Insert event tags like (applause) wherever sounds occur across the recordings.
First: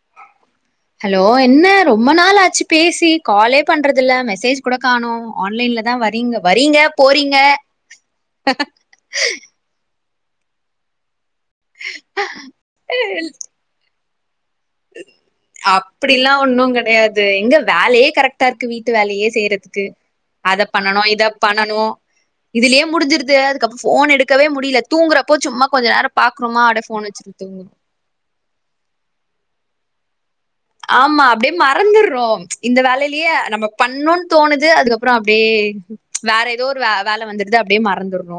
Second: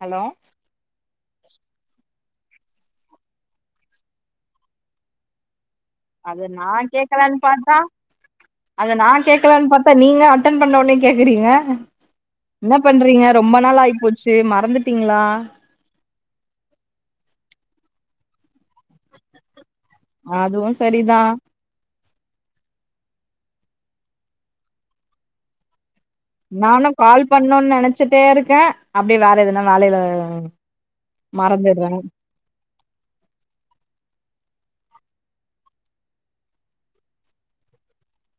Hello hello என்ன ரொம்ப நாள் ஆச்சு பேசி காலே பண்றதுல்ல மெசேஜ் கூட காணோ ஆன்லைன்ல தா வரீங்க அத நா வரீங்க கேக்கலான்னு போறீங்க பாத்தா அத நா கேக்கலான்னு பாத்தா நீங்க அட்டன் பண்ண ஒன்னே கேக்குறீங்க என்ன பண்றீங்க ரொம்ப நாள் ஆயி போச்சு மறந்துட் அப் ப்டிலா ஒண்ணு கெடயாது எங்க வேலயே கரெக்ட்டா இருக்கு வீட்டு வேலயே செய்றதுக்கு அத அதுவு பண்ணணு சரிதா இத பண்ணணு இதுலயே முடிஞ்சுருது அதுக்கப்றொ ஃபோன் எடுக்கவே முடியல தூங்குறப்போ சும்மா கொஞ்ச நேரொ பாக்றோமா அடே ஃபோன வச்சிட்டு தூங்கு சட்டே இருக்க அப்டியே வேற எதுன்னா வேலைல ஆமா அப்டியே மறந்துர்றோ இந்த வேலைலியே நம்ம பண்ணுன் தோணுது அதுக்கப்றோ அப்டியே வேற ஏதோ ஒரு வ வேல வந்துருதா அப்டியே மறந்துறோ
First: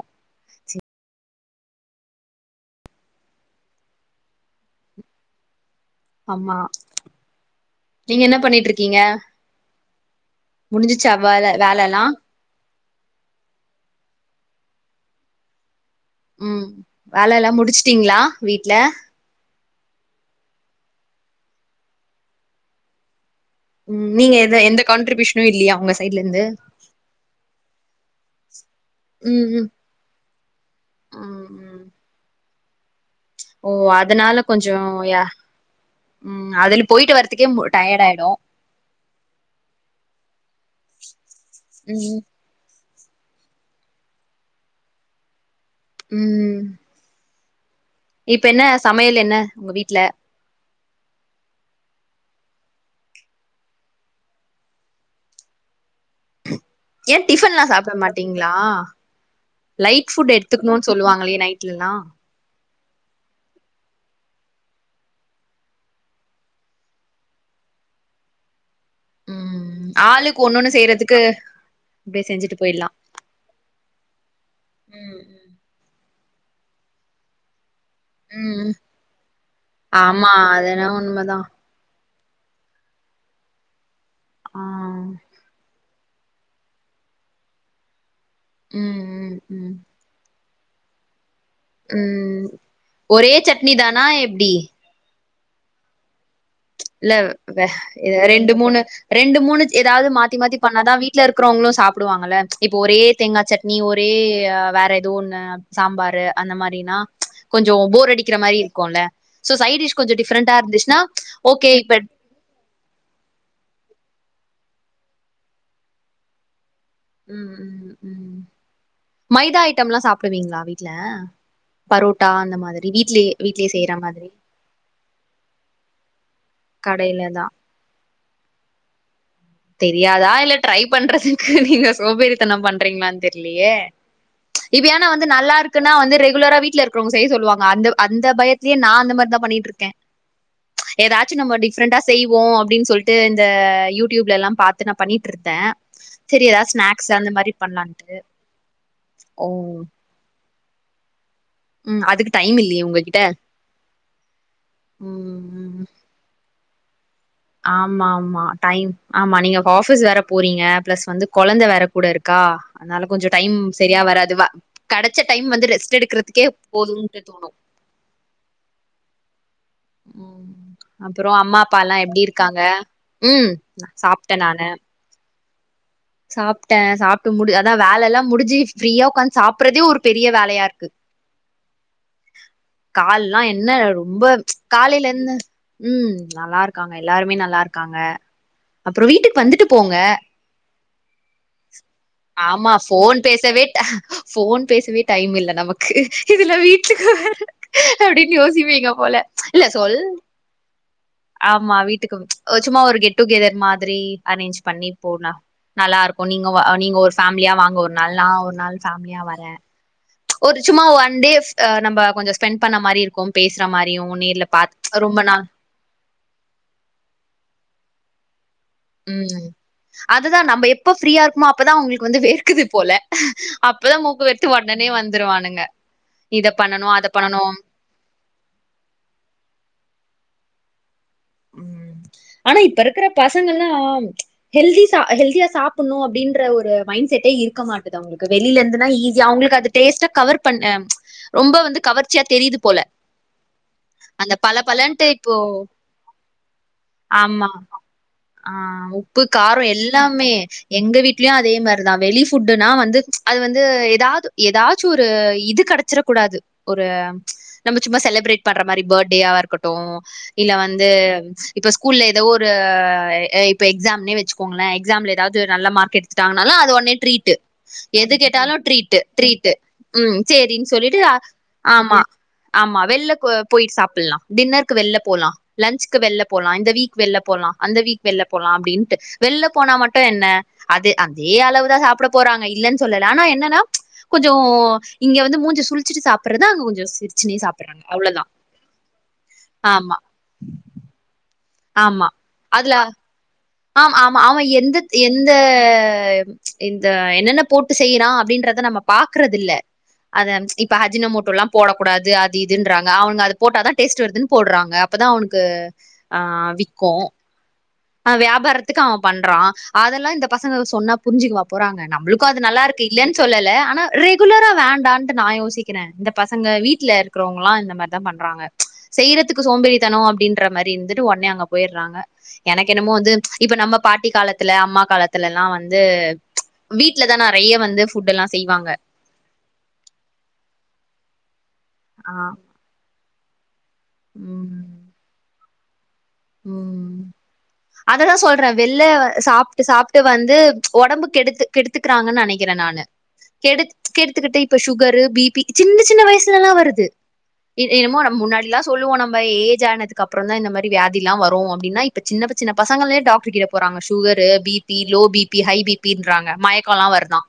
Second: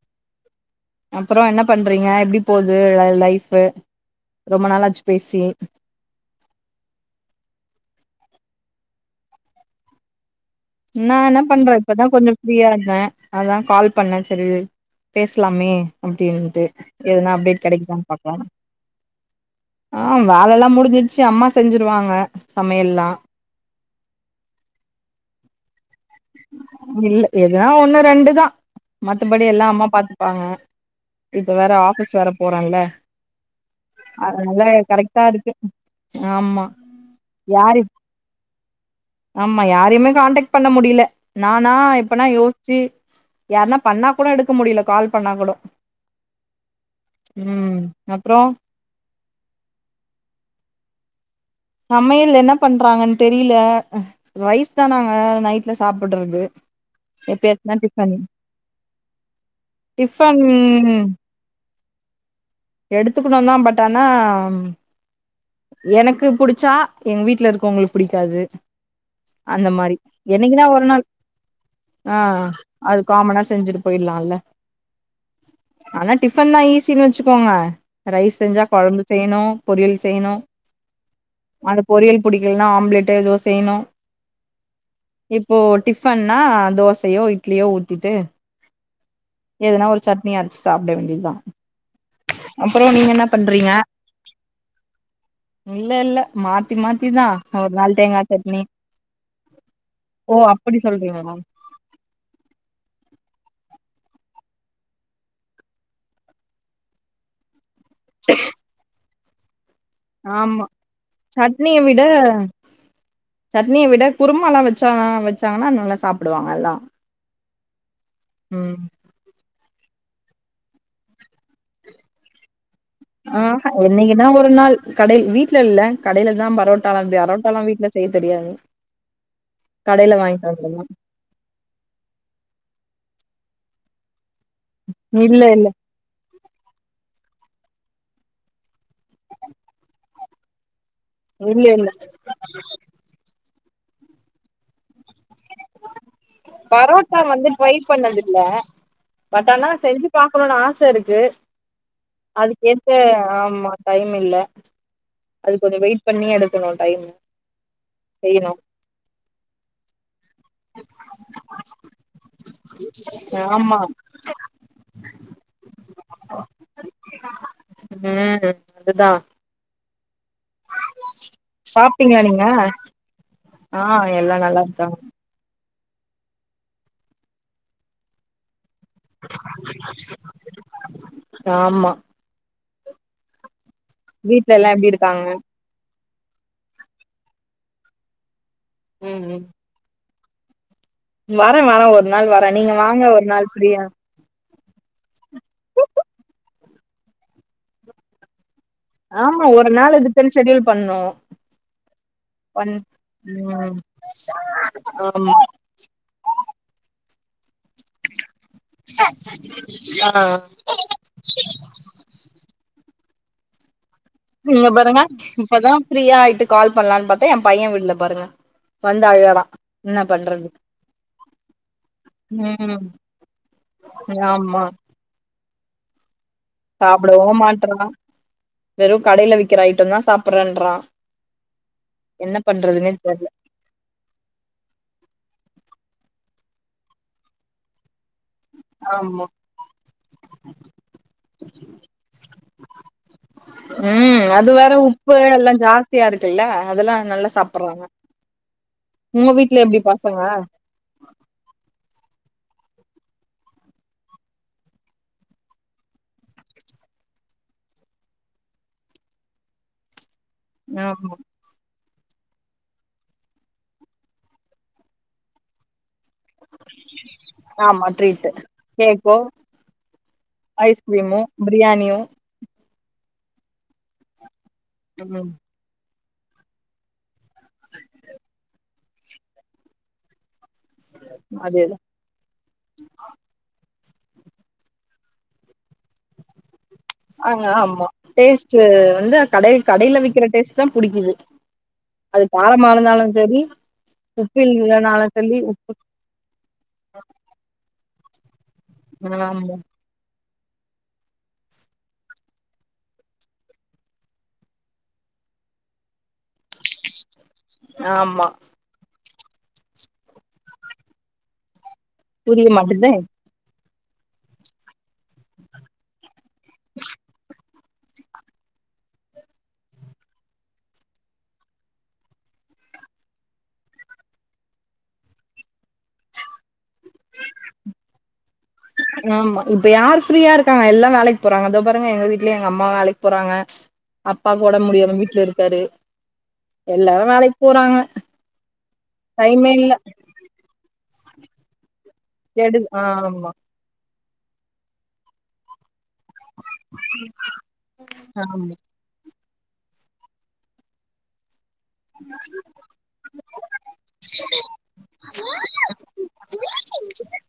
அப்றோ என்ன பண்றீங்க எப்டி போது ல லைஃபு ரொம்ப நாளாச்சு பேசி ஆமா நீங்க என்ன பண்ணிட்ருக்கீங்க நா என்ன வேலை பண்ற வேலை எல்லாம் இப்பதா கொஞ்ச ஃப்ரீயா இருந்த அதுதா கால் பண்ண செரி பேஸ்லாமே அப்டின்ட்டு ம் எதனா வேல எல்லா அப்டேட் கெடைக்குதான் முடிச்சுட்டீங்களா பாப்போ வீட்ல ஆ வேலல்லா முடிஞ்சிட்ச்சி அம்மா செஞ்சிருவாங்க சமையெல்லா ம் நீங்க எத எந்த கான்ட்ரிபியூஷனு இல்லியா உங்க சைட்லந்து இல்ல ஏதா ஒண்ணு ரெண்டு தா மத்தபடி ம் எல்லா ம் அம்மா பாத்துப்பாங்க ம் இப்ப வேற ம் ஆபீஸ் வேற போற இல்ல ஓ அதனால கொஞ்சோ கரெக்டா ய இருக்கு ம் ஆமா அதுல போய்ட்டு வரதுக்கே மு யாரு டயட் ஆய்டு ஆமா யாரையுமே காண்டெக்ட் பண்ண முடியில நானா ம் இப்பனா யோச்சி யாருனா பண்ணா கூட எடுக்க முடியில கால் பண்ணா கொடோ ம் ம் அப்றோ இப்ப என்ன சமையல் என்ன உங்க வீட்ல சமயல் என்ன பண்றாங்கன் தெரியில ரைஸ் தானாங்க நைட்ல சாப்புட்றது ஏ டிஃபன் ல்லா எப்பயாச்சுதா சாப்ட டிஃபன் மாட்டீங்ளா லைட் ஃபுட் டிஃபன் எடுத்துக்குனுன் சொல்லுவாங்களே நைட் டில்லா எடுத்துக்கனுந்தா பட் ஆனா எனக்கு புடிச்சா எங்க வீட்ல இருக்றவங்ளுக் புடிக்காது அந்த ம் மாரி ஆளுக்கு என்னைக்கு நா ஒன்னொன்னு ஒரு நாள் செய்யறதுக்கு ஆ அப்டியே செஞ்சுட்டு போயிடலா அது காமனா செஞ்சிட்டு போயிர்லா இல்ல ம் ஆனா டிஃபன் தா ஈஸினு வச்சுக்கோங்க ரைஸ் ம் செஞ்சா ம் கொழம்பு செய்னு பொரியல் ஆமா செய்னு அதென்னவோ உண்மதா அந்த பொரியல் புடிக்கலைனா ஆம்லெட் ஏதோ செய்னு ஆ இப்போ டி ஃபன்னா தோசயோ இட்லியோ ஊத்திட்டு ம் ம் எதனா ஒரு சட்னி அரச்சி சாப்ட வேண்டியது தா ம் ஒரே சட்னி தானா எப்டி இல்லல்ல இல்ல ரெண்டு சட்னி மூணு ரெண்டு மூணு ஏதாவது ஓ மாத்தி மாத்தி அப்டி பண்ணாதா வீட்ல சொல்றீங்களா இருக்குறவங்களு சாப் டுவாங்கல்ல இப்போ ஒரே தேங்கா சட்னி ஒரே வேற எதோ ஒண்ணு சாம்பாரு அந்த மாரினா கொஞ்சோ போர் அடிக்கிற மாரி இருக்குல்ல சோ சைடிஷ் கொஞ்சோ டிஃப்ரெண்டா ஆமா இருந்துச்னா சட்னிய விட சட்னிய விட குருமால்லா வச்சாங்க வச்சாங்கனா நல்லா சாப்டுவாங்க எல்லா ம் ம் மைதா ஐட்டம்ல்லா சாப்டுவீங்ளா வீட்ல பரோட்டா அந்த மாதிரி வீட்லயே ஆஹா வீட்லயே செய்ற என்னைக்குனா மாதிரி ஒரு நாள் கட வீட்ல இல்ல கடைலதா பரோட்டாலா கடையிலதா பரோட்டாலா வீட்ல செய்ய தெரியாது கடையில தெரியாதா வாங்கிட்டு இல்ல ட்ரை வந்துருவோ பண்றது நீங்க சோபேரித்தனம் பண்றீங்களான்னு தெரியலயே இப்ப ஏன்னா வந்து இல்ல நல்லா இல்ல இருக்குன்னா வந்து ரெகுலரா வீட்லருக்கிறவங்க செய் சொல்வாங்க அந்த அந்த பயலயே நா அந்த மாரிதா பண்ணிட்ருக்கே ஏதாச்சு நம்ம இல்ல இல்ல டிஃப்ரெண்டா செய்வோ அப்டின்னு சொல்ட்டு இந்த யூ டியூப்லல்லா பாத்து நா பண்ணிட்ருந்தே பரோட்டா வந்து ட்ரை பண்ணதுல்ல ஓ பட் ஆனா செஞ்சு பாக்ணுனு ஆசருக்கு ம் அதுக்கு டைம் இல்லையே அதுக்கேத்த உங்ககிட்ட ஆமா டைம் இல்ல அதுக்கு கொஞ்சோ ம் வெயிட் பண்ணி எடுக்கணு டைமு ஆமா ஆமா டைம் ஆமா நீங்க ஆபிஸ் வேற போறீங்க பிளஸ் வந்து கொழந்தை வேற கூடருக்கா அதனால கொஞ்சோ டைம் ஆமா செரியா வராதுவ கெடச்ச டைம் வந்து ரெஸ்ட் எடுக்கிறதுக்கே போதும்னு தோனு ம் அதுதா ம் அப்றோ அம்மா அப்பால்லா சாப்ட்டீங்களா எப்டிரு நீங்க இருக்காங்க ம் ஆ சாப்ட்டே எல்லா நல்லா நானு இருக்காங்க சாப்ட்டே சாப்ட்டு முடி அதா வேலல்லா முடிச்சி ஃப்ரீயா உக்காந்து சாப்புறதே ஒரு பெரிய வேலயாருக்கு ஆமா கால்லா என்ன ரொம்ப வீட்ல எல்லா எப்டி காலைல இருக்காங்க என்ன ம் நல்லாருக்காங்க எல்லாருமே நல்லாருக்காங்க அப்றோ ம் வீட்டுக்கு ம் வந்துட்டு போங்க வரே வரே ஒரு நாள் வரே நீங்க வாங்க ஒரு நாள் ஃப்ரீயா போன் பேசவே டைம் இல்ல நமக்கு இதுல்ல வீட்டுக்கு வேற அப்டின்னு யோசிப்பீங்களா ஆமா ஒரு நாள் இதுக்குன்னு செடியூல் பண்ணு ஆமா வீட்டுக்கு அ ஒன் சும்மா ஒரு கெட் டுகெதர் ம் மாதிரி அரேஞ்ச் பண்ணி போலா ஆமா நல்லாருக்கு நீங்க அ நீங்க ஒரு ஃபேமிலியா வாங்க ஒரு நாள் நா ஒரு நாள் ஃபேமிலியா வரே (inaudible) ஒரு சும்மா ஒன்டே அ நம்ப கொஞசோ ஸ்பெண்ட் பண்ண மாரியுருக்கு பேசுற மாரியு நீ ங்க பாருங்க இப்பதா ஃப்ரீயா ஆயிட்டு கால் பண்லான்னு பாத்தேன் ஏ பையே விட்ல பாருங்க வந்து அழறா ம் என்ன அதுதா பண்றது நம்ம எப்ப ஃப்ரீயாருக்குமோ அப்பதா அவ்ங்களுக்கு வந்து வெக்குது ம் போல அப்பதா மூக்கு வெத்து ஆமா உடனே வந்துருவானுங்க இத பண்ணணு அத சாப்டவு பண்ணணு மாட்றா வெறு கடைல விக்கிற ஐட்டம் தா சாப்பிட்றேன்றான் ம் ஆனா இப்ப இருக்குற தெர்ல பசங்கள்லாம் ஹெல்தி சா ஹெல்தியா சாப்புட்ணு அப்டின்ற ஒரு மைண்ட் செட்டே இருக்க மாட்டது அவுங்களுக்கு வெளில இருந்து ஆமா ஈஸியா அவங்களுக்கு அது டேஸ்ட்டா கவர் பண்ண ரொம்ப வந்து கவர்ச்சியா தெரிது போல அந்த பள பளன்ட்டு இப்போ ஜாஸ்தியாருக்குல்ல அதெல்லா நல்லா ஆமா சாப்ட்றாங்க ஆ உப்பு உங்க வீட்ல காரோ எப்டி பசங்க எல்லாமே எங்க வீட்லயு அதே மாரிதா வெளி ஃபுட்டுனா வந்து அது வந்து ஏதாவது ஏதாச்சும் ஒரு இது கட ச்சுறக்கூடாது ஒரு நம்ம சும்மா செலப்ரேட் பண்ற மாரி பர்த்டேயாவாருக்கட்டு இல்ல வந்து ஆமா இப்ப ஸ்கூல்ல ஏதோ ஒரு இப்போ எக்ஸாம்னே வெச்சுக்கோங்கள எக்ஸாம்ல ஏதாது ஒரு நல்ல மார்க் எடு ட்டாங்கனாலு அது உன்னே ட்ரீட்டு ஆமா எது ட்ரீட்டு கேட்டாலு ட்ரீட்டு் கேக்கோ ட்ரீட்டு ம் சேரின்னு சொல்லிட்டு ஐஸ்கிரீமு பிரியாணியு ஆமா ஆமா வெள்ல போய்ட்டு சாப்பிட்லா டின்னருக்கு வெளில போலா ம் லன்ச்கு வெள்ல போலா இந்த வீக் வெள்ல போகலா அந்த வீக் வெள்ல போகலா அப்படின்னுட்டு வெளில போனா மட்டும் என்ன அது அதே அது அளவு தா சாப்பிட் போறாங்க இல்லன்னு சொல்லல ஆனா என்னன்னா கொஞ்சோ இங்க வந்து மூஞ்ஞ சுழி ஆ ஆமா அவ்ளோதா டேஸ்ட் வந்து கடை ஆமா கடையில விக்கிற டேஸ்ட் க்கன் புடிக்குது ஆமா அது காரமா அதுல இருந்தாலும் சேரி ஆம் ஆமா ஆமா எந்தத் எந்த இந்த என்னென்ன போட்டு செய்றா அப்டின்றத நம்ம பாக்குறது இல்ல ஆமா அது ஹன்ஸ் இப்ப அஜின மோட்டோ எல்லாம் போடக் கூடாது அது இதுன்றாங்க அவுங்க அது போட்டாதா டேஸ்ட் வருதுன் போட்றாங்க அப்பதா அவனுக்கு ஆ விக்கும் அ ஆமா வியாபாரத்துக்கு அவே பண்றா அதெல்லாம் இந்த பசங்களுக்கு சொன்னா புரிஞ்சுக்கவா போறாங்கா நம்மளுக்கும் அது புரிய நல்லா இருக்கு மாட்டுதே இல்லன்னு சொல்லல ஆனா ரெகுலரா வேண்டான்னு நா யோசிக் இருக்றே இந்த பசங்க வீட்ல இருக்குறவங்களா இந்த மாரி தா பண்றாங்க செய்யறதுக்கு சோம்பேறித்தனம் அப்டின்ற மாரி இருந்துட்டு ஒட்னே அங்க போயிடுறாங்க எனக்கு என்னமோ வந்து இப்ப நம்ம பாட்டி காலத்துல அம்மா காலத்துல எல்லாம் வந்து வீட்லதா நெறைய வந்து ஃபுட் எல்லாம் செய்வாங்க ஆமா இப்ப யார் ஃப்ரீயா இருக்காங்க எல்லாம் வேலைக்கு போறாங்க இதோ பாருங்க எங்க ஆ வீட்ல எங்க அம்மா வேலைக்கு போறாங்க அப்பா ஒடம்பு முடியாம வீட்ல இருக்காரு உம் எல்லாரு வேலைக்கு போறாங்க அததா சொல்றேன் வெள்ள டைமே சாப்ட்டு இல்ல சாப்ட்டு வந்து ஒடம்பு கெடுத்து கெடுத்துக்கிறாங்கனு நெனைக்கிறே கெடுது நான் ஆமா கெடுத்து கெடுத்துக்கிட்டு இப்ப சுகரு பிபி சின்ன சின்ன வயசுல எல்லா வருது என்னமோ நம்ம முன்னாடி ஆமா எல்லா சொல்லுவோம் நம்ம ஏஜ் ஆனது அப்றோம் தா இந்த மாரி வியாதியெல்லாம் வரும் அப்டின்னு இப்ப சின்ன சின்ன பசங்கலே டாக்டர் கிட்ட போறாங்க sugar பிப் B low BP high பிபன்றாங்க மயக்கோலா வருதா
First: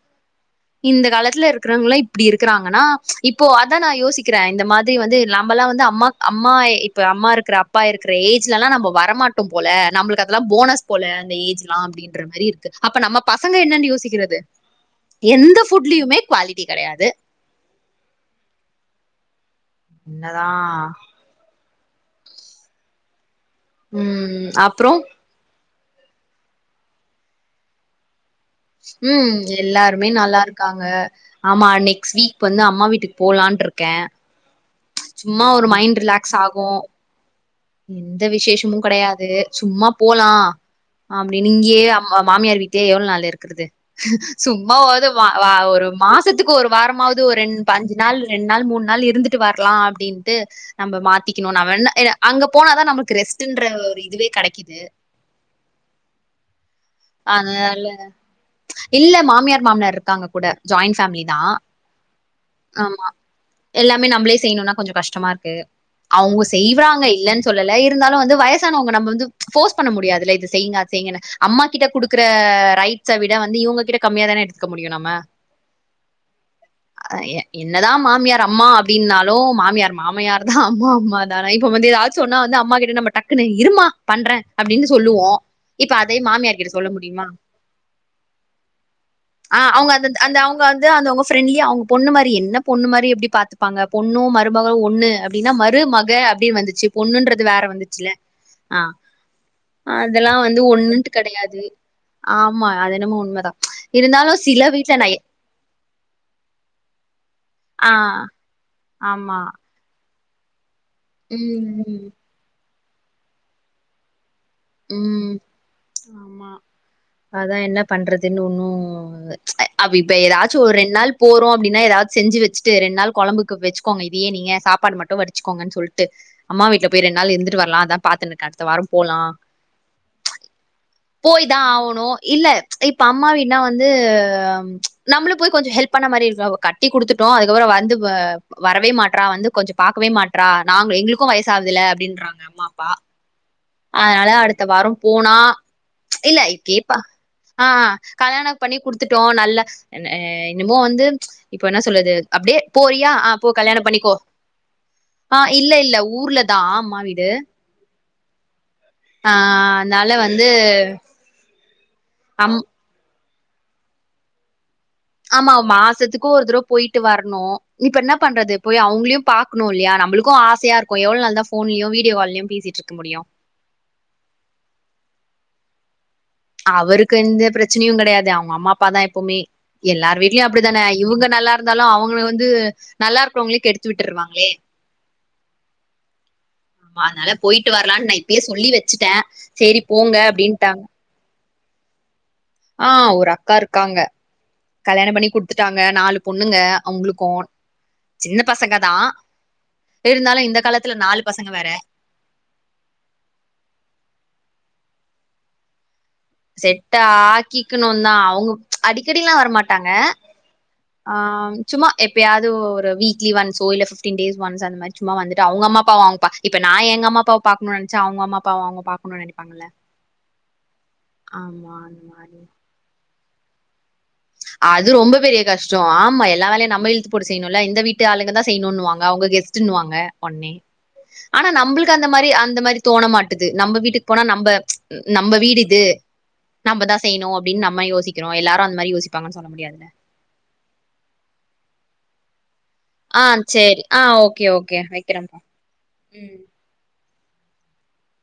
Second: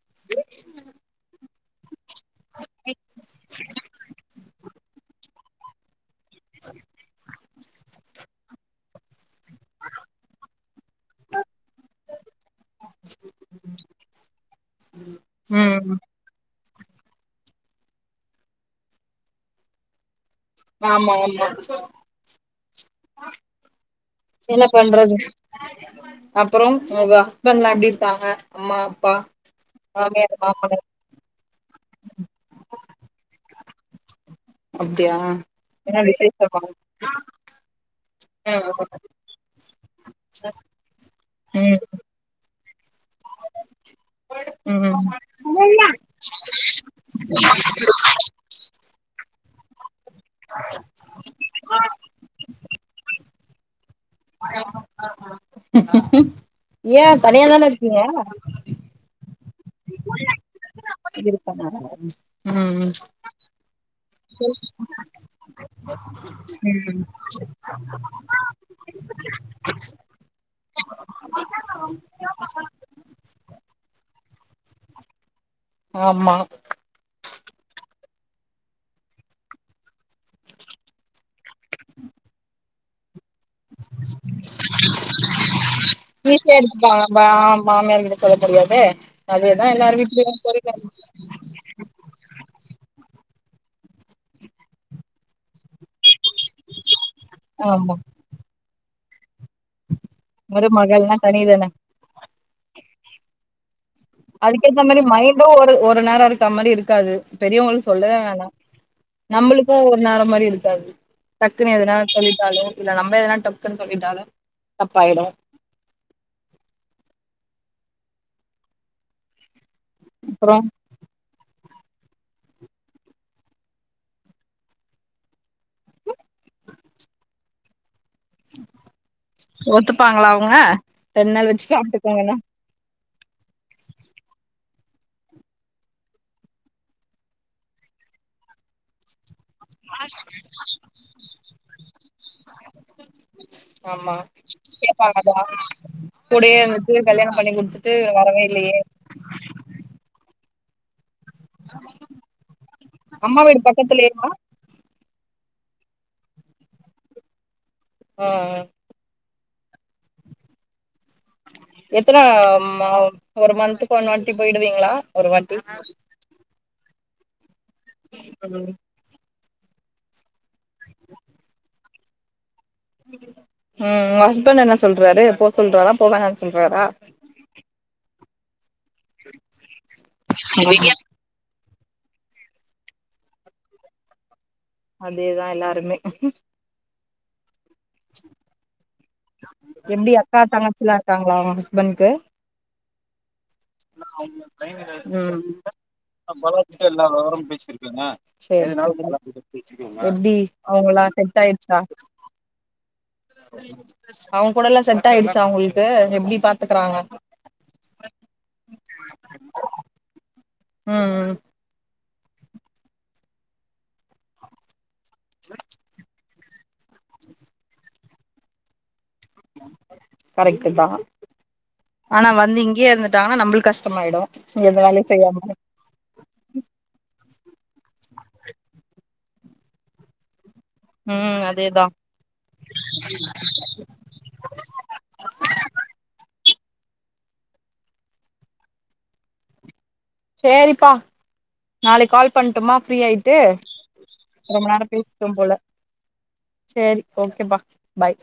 இந்த காலத்துல இருக்குறவங்கல்லாம் இப்டி இருக்குறாங்கன்னா இப்போ அதா நா யோசிக்கிறே இந்த மாத் வந்து நம்மல்லாம் வந்து அம்மா அம்மா இப்ப அம்மா இருக்குற அப்பா இருக்குற ஏஜ் லல்லா நம்ம வரமாட்டோம் போல நம்மளுக்கு அதெல்லாம் போனஸ் போல அந்த ஏஜ்லாம் அப்டின்னு என்ற மாரி இருக்கு அப்ப நம்ம பசங்க என்னென் யோசிக்கிறது எந்த ம் ஃபுட்லயுமே குவாலிட் டி கெடையாது என்னதா ஆமா உண்ம தா ம் என்ன அப்றோ பண்றது அப்றோம் உங்க ஹஸ்பண்ட் லா எப்டி இருக்காங்க அம்மா அப்பா உம் எல்லாருமே மாமியார் நல்லா இருக்காங்க மாமனார் ஆமா நெக்ஸ்ட் வீக் வந்து அம்மா வீட்டுக்கு போலான் இருக்கேன் அப்டியா சும்மா ஒரு மைண்ட் என்ன ரிலாக்ஸ் விசேஷமா ஆகும் எந்த விசேஷமும் ம் கெடையாது சும்மா போலாம் அப்டின் இங்கயே மாமியார் வீட்லயே எவ்ளவு நாள் இருக்கறது சும்மா ஆவது ம் வா ஒரு மாசத்துக்கு ஒரு வாரமாவது ஒரு ரெண் அஞ்சு நாள் ரெண்டு நாள் மூணு நாள் இருந்துட்டு வரலாம் அப்டின்னு நம்ம மாத்திக்கணும் அங்க போனாதா நம்மளுக்கு ரெஸ்டுன்ற ஒரு இதுவே கெடைக்குது ஏ தனியாதான அதுனால்ல இருக்கீங்க இல்ல மாமியார் மாமனார் இருக்காங்க கூட ஜாயிண்ட் ஃபேமிலி தா உம் ஆ எல்லாமே நம்மளே செய்யணும்னா கொஞ்சோம் கஷ்டமா இருக்கு அவுங்க செய்வாங்க இல்லன்னு சொல்லல இருந்தாலு வந்து வயசானவங்க நம்ம வந்து போர்ஸ் பண்ண முடியாதுல்ல இது செய்ங்க அது செய்ங்கன்னு அம்மா கிட்ட குடுக்குற ரைட் ஸவிட வந்து இவுங்ககிட்ட கம்மியா தான எடுத்துக்க முடியும் நம்ம ஆமா என்னதா மாமியார் அம்மா அப்டின்னாலும் மாமியார் மாமியார் தா அம்மா அம்மா தான இப்ப வந்து ஏதாவது சொன்னா வந்து அம்மா கிட்ட நம்ம டக்குன்னு இருமா பண்றே அப்டின்னு சொல்லுவோ இப்ப அதே வீட்ல மாமியார் கிட்ட சொல்ல எடுத்துப்பாங்க பா முடியுமா மாமியார் கிட்ட சொல்ல முடியாது ஆ அதேதா அவுங்க எல்லாரு அந்த அந்த வீட்லயு அவுங்க வ சொல்லிட்டாங்க அந்த அங்க ப்ரெண்லியா அவ் பொண்ணு மாரி என்ன பொண்ணு மாரி எப்டி பா்த்துப்பாங்க பொண்ணு மருமக ஒண்ணு அப்டின்னா மருமக அப்டி வந்துச்சு பொண்ணுன்றது வேற ஆமா வந்துச்சுல ஆ அதெல்லா வந்து ஒண்ணுட்டு மருமகள்னா கெடையாது தனிதான ஆமா அது என்னமோ உண்மதா இருந்தாலு சில அதுக்கேத்த வீட்ல மாரி நா மைண்டு ஒரு ஒரு நேரோ இருக்க மாரி இருக்காது பெரியவங்களுக்கு ஆ சொல்லவே வேணா ஆமா இப்போ ஒரு நேரோ மாரி இருக்காது டக்குன்னு எதனா ம் சொல்லிட்டாலோ இல்ல நம்ம எதனா டக்குன்னு சொல்லிட்டாலு ம் தப்பாயிடு ம் ஆமா அதா என்ன பண்றதுன்னு ஒன்னு அ அப்ப இப்ப அப்றோ ஏதாச்சு ஒரு ரெண் நாள் போறோ அப்டின்னா ஏதாது செஞ்சு வச்சுட்டு ரெண் நாள் கொழம்புக்கு வச்சிக்கோங்க இதையே நீங்க சாப்பாடு மட்டு வடிச் வச்சுக்கோங்கன் சொல்ட்டு அம்மா வீட்ல போய் ரெண்டு நாள் இருந்துட்டு வரலா அதா பாத்துன்னுக்க அடுத்த வாரோ போலா ஒத்துப்பாங்களா அவங்க ரெண்டு போய் நாள் தா வச்சு ஆவணு சாப்ட்டுக்கோங்கன்னா இல்ல இப்ப அம்மா வீட்னா வந்து அ நம்ளு போய் கொஞ்சோ ஹெல்ப் பண்ண மாரி இருக்கு கட் டி குடுத்துட்டோ அதுக்கப்புறோ வந்து வ வரவே மாட்றா வந்து கொஞ்சோ பாக்கவே மாட்றா நாங்க எங்களுக்கு வயசாகவுதுல்ல அப்டின்றாங்க அம்மா அப்பா ஆமா அதனால அடுத்த வாரோ கேப்பாங்க போனா தா இல்ல கூடயே இருந்துட்டு கேப்பா கல்யாணோ பண்ணி குடுத்துட்டு வரவே இல்லையே த்துட்டோ நல்ல இ இனிமோ வந்து இப்ப என்ன சொல்லுது அப்டியே போறியா ஆ அம்மா போ வீடு கல்யாணோ பண்ணிக்கோ பக்கத்துலயேவா ஆ இல்ல இல்ல ஊர்ல தா அம்மா வீடு ம் ம் ஆ அனால வந்து எத்தன அம் ம ஒரு மந்த்துக்கு ஒன் வாட்டி போய்டுவீங்ளா ஆமா மாசத்துக்கு ஒரு தடவ போய்ட்டு வர்ணு இப்ப என்ன ம் பண்றது போய் அவ்ங்ளையு பாக்ணு இல்லியா நம்மளுக்கு ஆசையா இருக்கு எவ்ளோ நாள் தா ஃபோன்லயு வீடியோ கால்லயு பேசிட்ருக்க முடியு ம் உ ஹஸ்பண்ட் என்ன சொல்றாரு போ சொல்றாரா போவனான் அவருக்கு எந்த பிரச்சனையு கெடையாது அவங்க அம்மா அப்ப தா இப் போமே எல்லாரு வீட்லயு அப்டி தான இவங்க நல்லா இருந்தாலு அவங்க வந்து நல்லா இருக்குறவங்களயு கெடுத்து விட்ருவாங்களே அதேதா எல்லாருமே அதனால போய்ட்டு வரலான் நா இப்பயே சொல்லி வச்சுட்ட சரி எப்டி போங்க அக்கா அப்டின்ட்டாங்க தங்கச்சிலா இருக்காங்களா உங்க ஹஸ்பண்ட்க்கு ஆ ஒரு அக்கா இருக்காங்க கல்யாணோ பண்ணி ம் குடுத்துட்டாங்க நாலு பொண்ணுங்க அவங்களுக்கு சின்ன சேரி பசங்க தா எப்டி இருந்தாலு இந்த காலத்துல அவங்களா நாலு செட் பசங்க வேற ஆய்டுச்சா அவங்க கூடல்லா செட் ஆய்டுச்சா உங்களுக்கு எப்டி செட் பாத்துக்கறாங்க ஆக்கிக்கணு தா அவங்க அடிக்கடில்லா வரமாட்டாங்க ம் ஆ ம் சும்மா எப்பயாது ஒரு வீக்லி ஒன்ஸோ இல்ல பிப்டீன் டேஸ் ஒன்ஸ் அந்த மாரி சும்மா வந்துட்டு அவங்க அம்மா அப்பா அவங்க பா இப்ப நா எங்க அம்மா அப்பாவ பாக்கணுன் நெனச்சா அவங்க அம்மா அப்பாவ அவங்க பாக் கரெக்ட்டு தா ஆமா அந்த ஆனா மாரி வந்து இங்கயே இருந்து டாங்கன்னா நம்ளுக்கு கஷ்டமாய்டு அது ரொம்ப பெரிய கஷ் டோ ஆமா எல்லா வேலயு நம்ம இழுத்து போட்டு செய்யணுல்ல இந்த வீட்டு ஆளுங்க தா செய்யணுன்னுவாங்க அவங்க கெஸ்ட்ன்னுவாங்க ஒன்னே ம் ஆனா அதேதா நம்ப்ளுக்கு அந் அந்த மாதிரி அந்த மாதிரி தோண மாட்டுது நம்ம வீட்டுக்கு போனா நம்ம நம்ம வீடு இது நம்ம தா செய்யணும் அப்படின் நம்ம யோசிக்கிறோ எல்லாரு அந்த மாதிரி யோசிபாங்கன்னு சொல்ல முடியாதுல செரிப்பா நாளைக்கு கால் பண்ணட்டுமா ஃப்ரீ ஆ ஆயிட்டு சரி. ஆ ஓகே ரொம்ப ஓகே. நேரம் பேசிட்டோம் வைக்கிறேன்ப்பா. போல ம். சரி ஓகேப்பா பாய்